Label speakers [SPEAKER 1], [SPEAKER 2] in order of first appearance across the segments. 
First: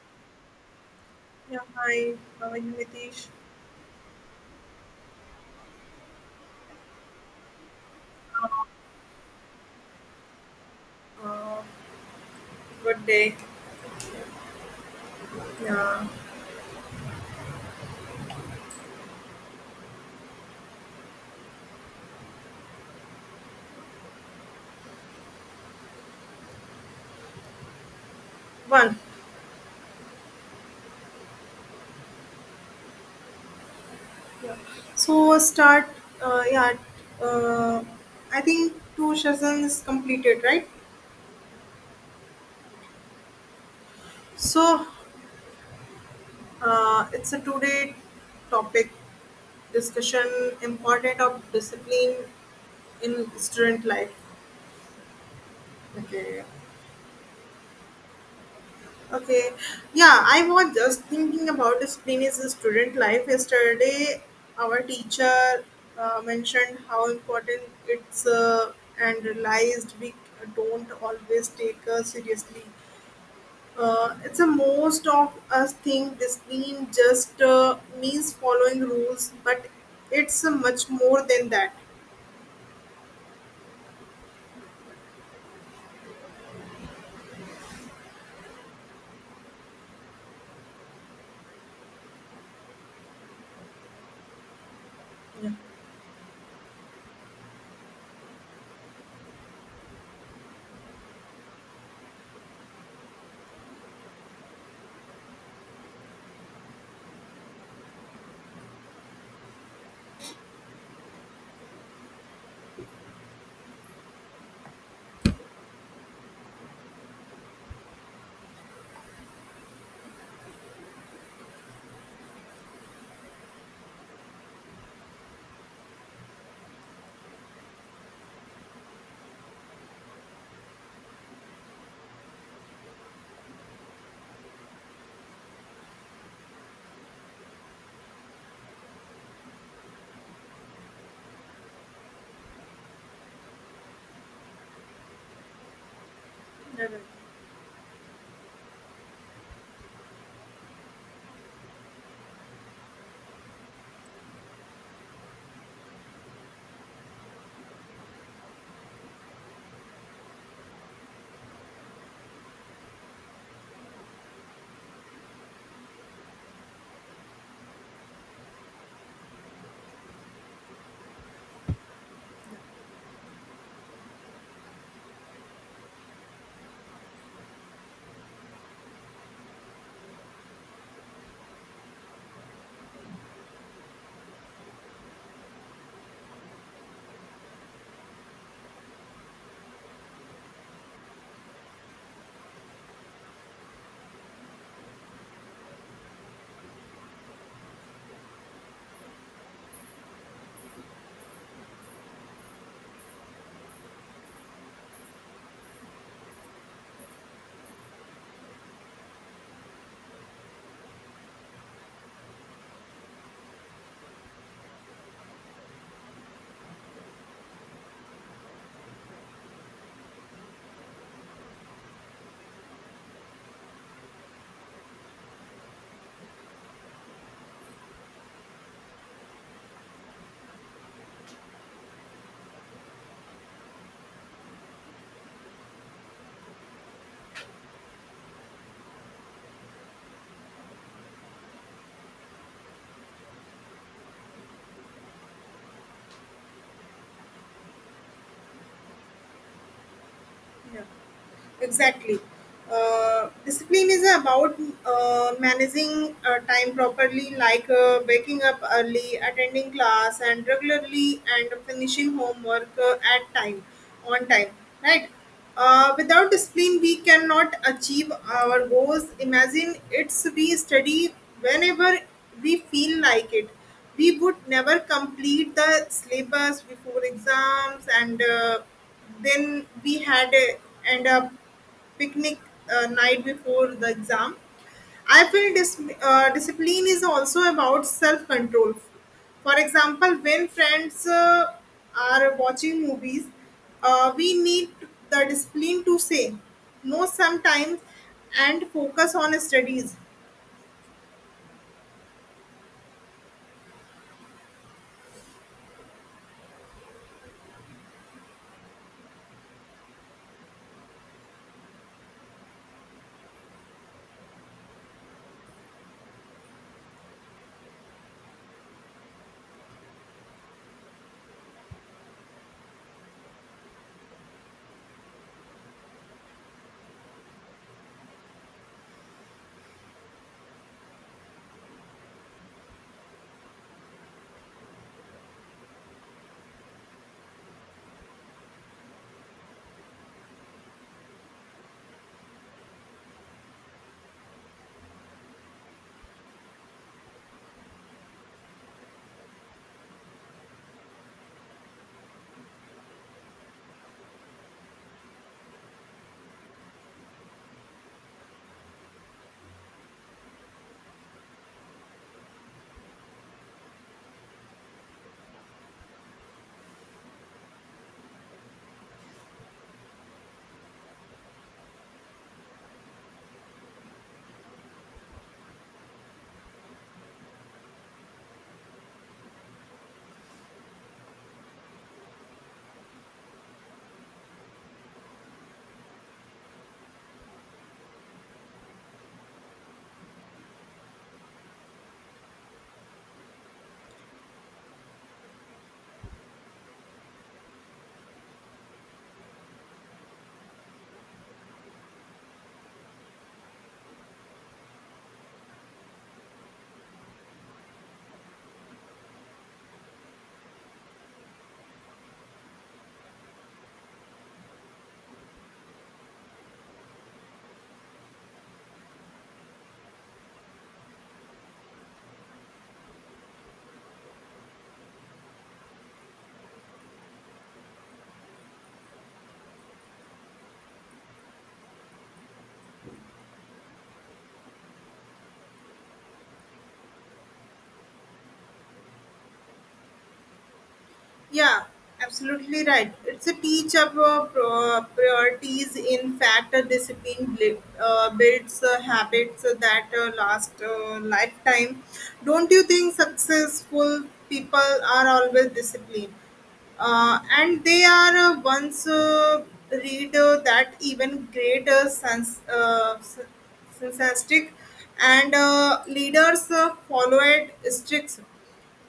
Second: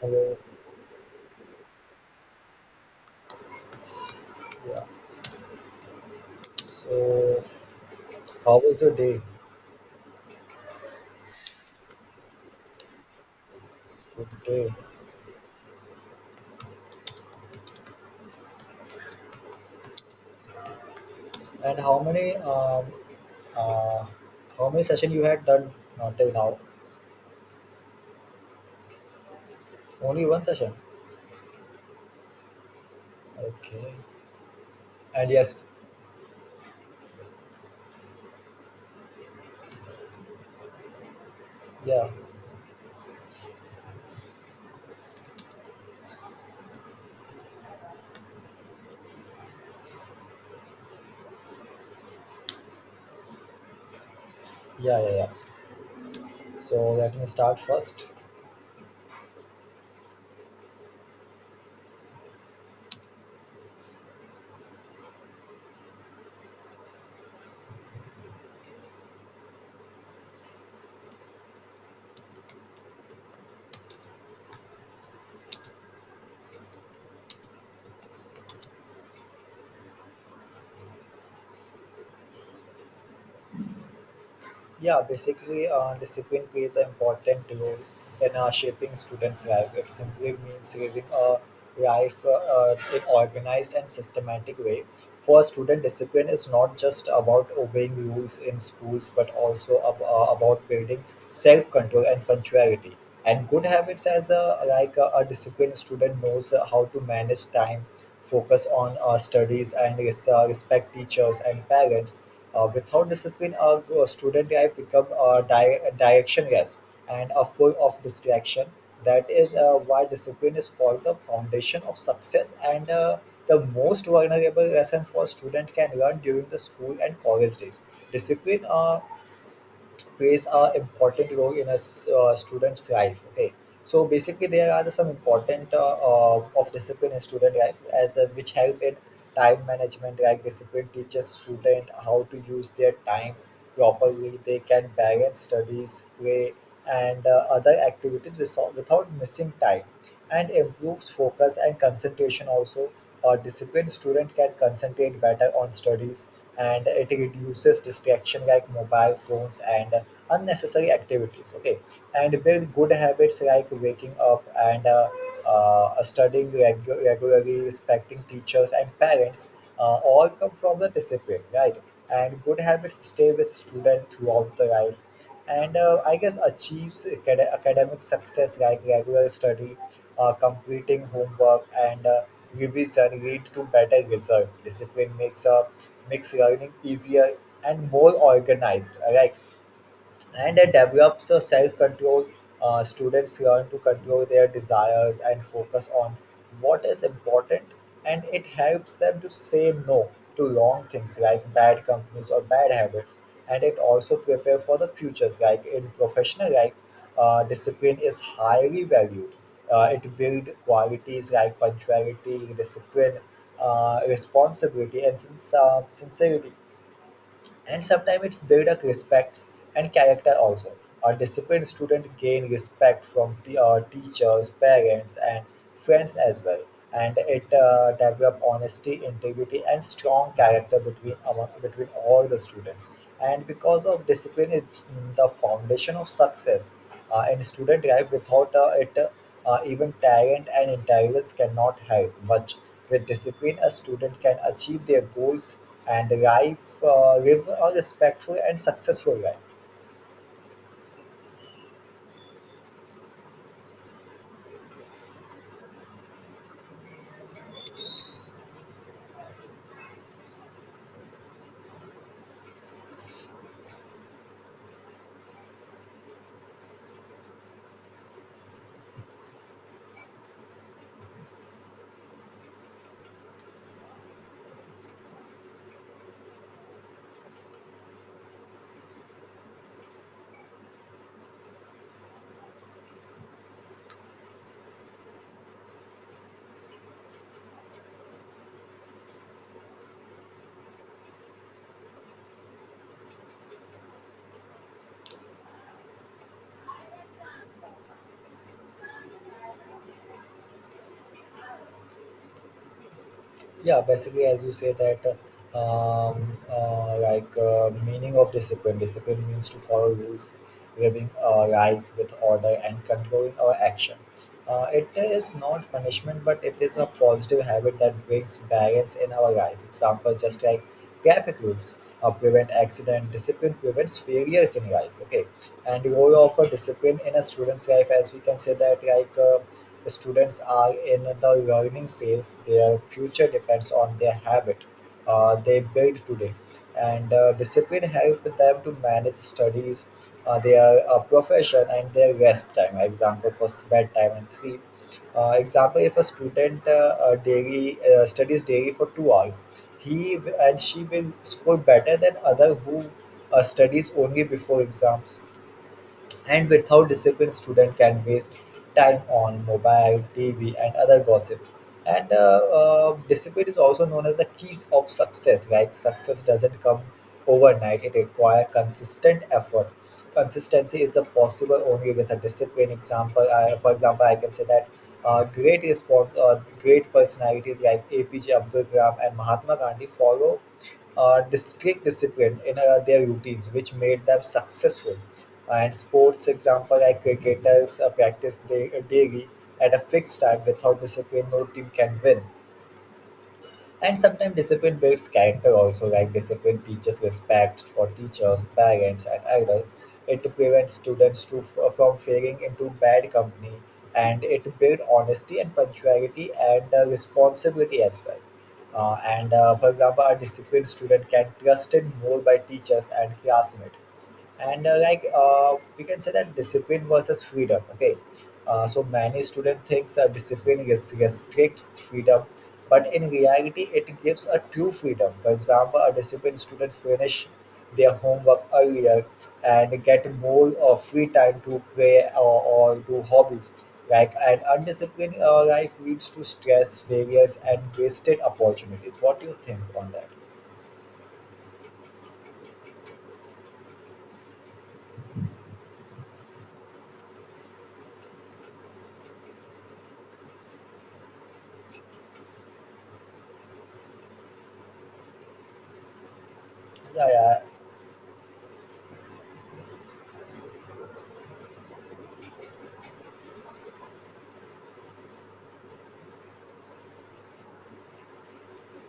[SPEAKER 1] Hello.
[SPEAKER 2] Yeah, hi. How are you, Nitish?
[SPEAKER 1] Yeah. So, how was your day?
[SPEAKER 2] Uh, Good day.
[SPEAKER 1] Good day.
[SPEAKER 2] Yeah,
[SPEAKER 1] And uh how many session you had done till now?
[SPEAKER 2] one.
[SPEAKER 1] Only one session. Okay. And
[SPEAKER 2] So
[SPEAKER 1] yes.
[SPEAKER 2] start. Uh, yeah, uh, I think two sessions is completed, right?
[SPEAKER 1] Yeah.
[SPEAKER 2] So it's a two-day topic discussion: important of discipline in student life.
[SPEAKER 1] Yeah. Yeah. Yeah.
[SPEAKER 2] Okay.
[SPEAKER 1] So let me start first.
[SPEAKER 2] Okay, yeah, I was just thinking about discipline is a student life. Yesterday, our teacher mentioned how important it's, and realized we don't always take seriously. It's a most of us think discipline just means following rules, but it's much more than that.
[SPEAKER 1] Discipline plays an important role in shaping students' life. It simply means living a life in organized and systematic way. For a
[SPEAKER 2] Yeah,
[SPEAKER 1] student, discipline is not just about obeying rules in schools, but also about building self-control and punctuality. And good habits, as a disciplined student knows how to manage time, focus on studies, and respect teachers and parents without discipline a student, I become a direction yes and a full of distraction. That is why discipline is called the foundation of success and the most vulnerable lesson for student can learn during the school and college days. Discipline plays a important role in a student's life. Okay, so basically there are some important of discipline in student life as which help in time management. Like discipline teaches student how to use their time properly. They can balance studies, play,
[SPEAKER 2] yeah, right.
[SPEAKER 1] and other activities without missing time, and improved focus and concentration also. A disciplined student can concentrate better on studies, and it reduces distraction like mobile phones and unnecessary activities. Okay, and build good habits like waking up and studying regularly, respecting teachers and parents, all come from the discipline, right. And good habits stay with student throughout the life, and I guess achieves academic success, like regular study, completing homework, and revision lead to better result. Discipline makes a makes learning easier and more organized. Like, and it develops a self-control. Students learn to control their desires and focus on what is important, and it helps them to say no to wrong things like bad companies or bad habits. And it also prepare for the futures, like in professional life discipline is highly valued. It build qualities like punctuality, discipline, responsibility, and sincerity. And sometimes it's build a respect and character also. A disciplined student gain respect from teachers, parents, and friends as well. And it develop honesty, integrity, and strong character between all the students. And because of discipline is the foundation of success in student life. Without it, even talent and intelligence cannot help much. With discipline, a student can achieve their goals and life live a respectful and successful life.
[SPEAKER 2] Yeah. Exactly. Discipline is about managing time properly, like waking up early, attending class, and regularly, and finishing homework at time, on time, right? Without discipline, we cannot achieve our goals. Imagine it's we study whenever we feel like it. We would never complete the syllabus before exams, and then we had end up picnic night before the exam. I feel discipline is also about self control. For example, when friends are watching movies, we need the discipline to say no sometimes and focus on studies.
[SPEAKER 1] As you say that, meaning of discipline. Discipline means to follow rules, living a life with order and controlling our action. It is not punishment, but it is a positive habit that brings balance in our life. Example, just like traffic rules prevent accident. Discipline prevents failures in life. Okay, and role of a discipline in a student's life, as we can say that, like. Students are in the learning phase, their future depends on their habit they build today. And discipline help them to manage studies, their profession, and their rest time. Example for s- bedtime and sleep. Example if a student daily studies daily for 2 hours, he w- and she will score better than other who studies only before exams. And without discipline, student can waste time on mobile, TV, and other gossip. And discipline is also known as the keys of success. Like success doesn't come overnight; it requires consistent effort. Consistency is a possible only with a discipline. For example, I can say that great personalities like APJ Abdul Kalam and Mahatma Gandhi follow strict discipline in their routines, which made them successful. And sports example like cricketers daily at a fixed time. Without discipline no team can win. And sometimes discipline builds character also, like discipline teaches respect for teachers, parents, and elders. It prevents students from failing into bad company, and it builds honesty and punctuality and responsibility as well. And For example, a disciplined student can trusted more by teachers and classmates. And like We can say that discipline versus freedom. Okay, so many student thinks discipline restricts freedom, but in reality it gives a true freedom. For example, a disciplined student finish their homework earlier and get more free time to play or do hobbies. Like an undisciplined life leads to stress, failures, and wasted opportunities. What do you think on that?
[SPEAKER 2] Yeah, absolutely right. It's a teach of priorities. In fact, a discipline builds habits that last lifetime. Don't you think successful people are always disciplined?
[SPEAKER 1] yeah yeah
[SPEAKER 2] And they are once read that even greater sense, synthetic and leaders follow it strict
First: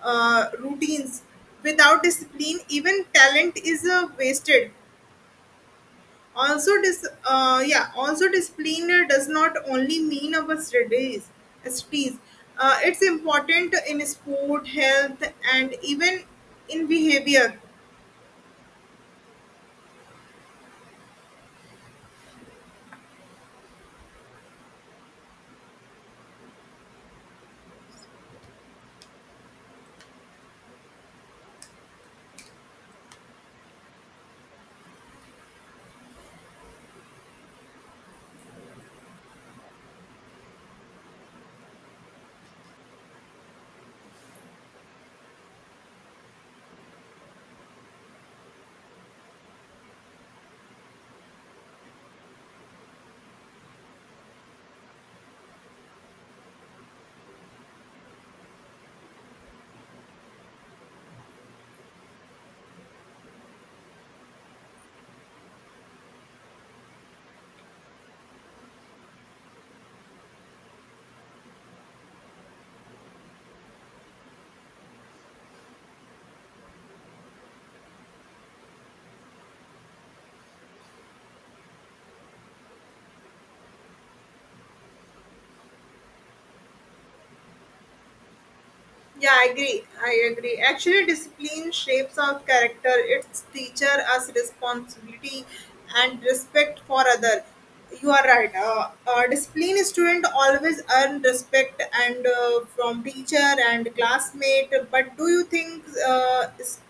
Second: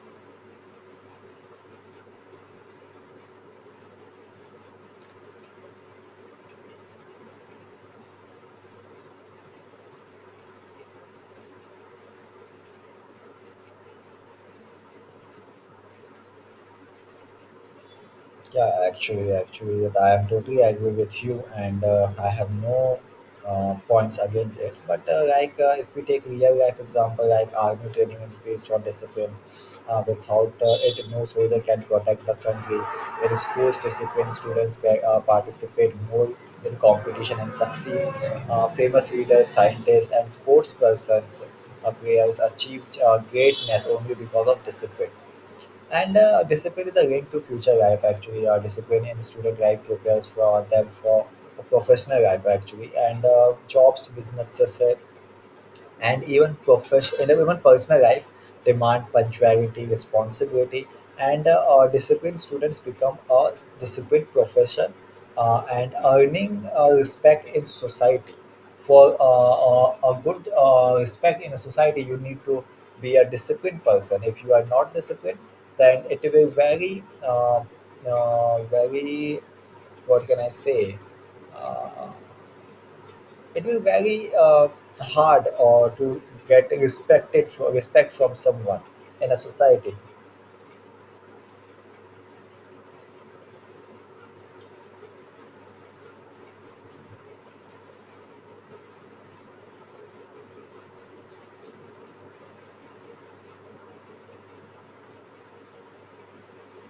[SPEAKER 2] routines. Without discipline, even talent is wasted. Also, yeah, also discipline does not only mean our studies. Studies. It's important in sport, health, and even in behavior.
[SPEAKER 1] Actually, yeah, I am totally agree with you, and I have no points against it. But if we take real life example, like army training is based on discipline. Without it, no soldier can protect the country. In schools, discipline students participate more in competition and succeed. Famous leaders, scientists, and sports persons, players achieved greatness only because of discipline. And discipline is a link to future life, actually. Discipline in student life prepares for them for a professional life, actually. And jobs, businesses, and even profession and even personal life demand punctuality, responsibility, and disciplined students become a disciplined profession, and earning respect in society. For a good respect in a society you need to be a disciplined person. If you are not disciplined, then it will very very what can I say, uh, it will very hard to get respect from someone
[SPEAKER 2] Yeah,
[SPEAKER 1] in a
[SPEAKER 2] I agree.
[SPEAKER 1] society.
[SPEAKER 2] I agree. Actually, discipline shapes our character. It's teacher us responsibility and respect for other. You are right. Discipline student always earn respect and from teacher and classmate. But do you think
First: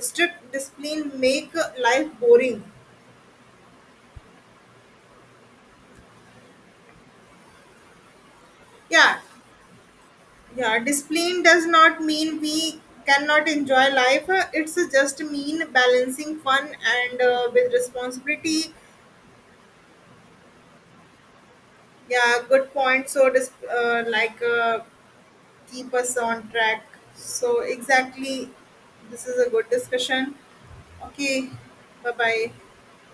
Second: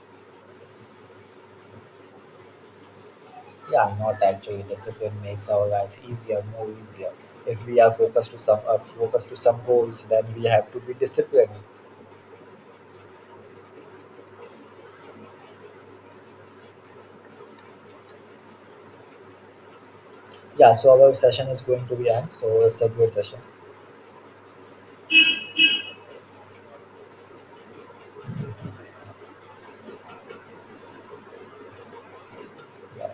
[SPEAKER 2] strict discipline make life boring?
[SPEAKER 1] Yeah, not actually. Discipline makes our life easier, more easier. If we are
[SPEAKER 2] Yeah,
[SPEAKER 1] focused to some goals, then we have
[SPEAKER 2] Yeah,
[SPEAKER 1] to be
[SPEAKER 2] discipline
[SPEAKER 1] disciplined.
[SPEAKER 2] does not mean we cannot enjoy life. It's just mean balancing fun and with responsibility.
[SPEAKER 1] Yeah, so our session is going to be end.
[SPEAKER 2] Yeah,
[SPEAKER 1] So
[SPEAKER 2] good
[SPEAKER 1] it's a
[SPEAKER 2] point.
[SPEAKER 1] great
[SPEAKER 2] So,
[SPEAKER 1] session.
[SPEAKER 2] keep us on track. So, exactly, this is a good discussion. Okay, bye bye.
[SPEAKER 1] Yeah.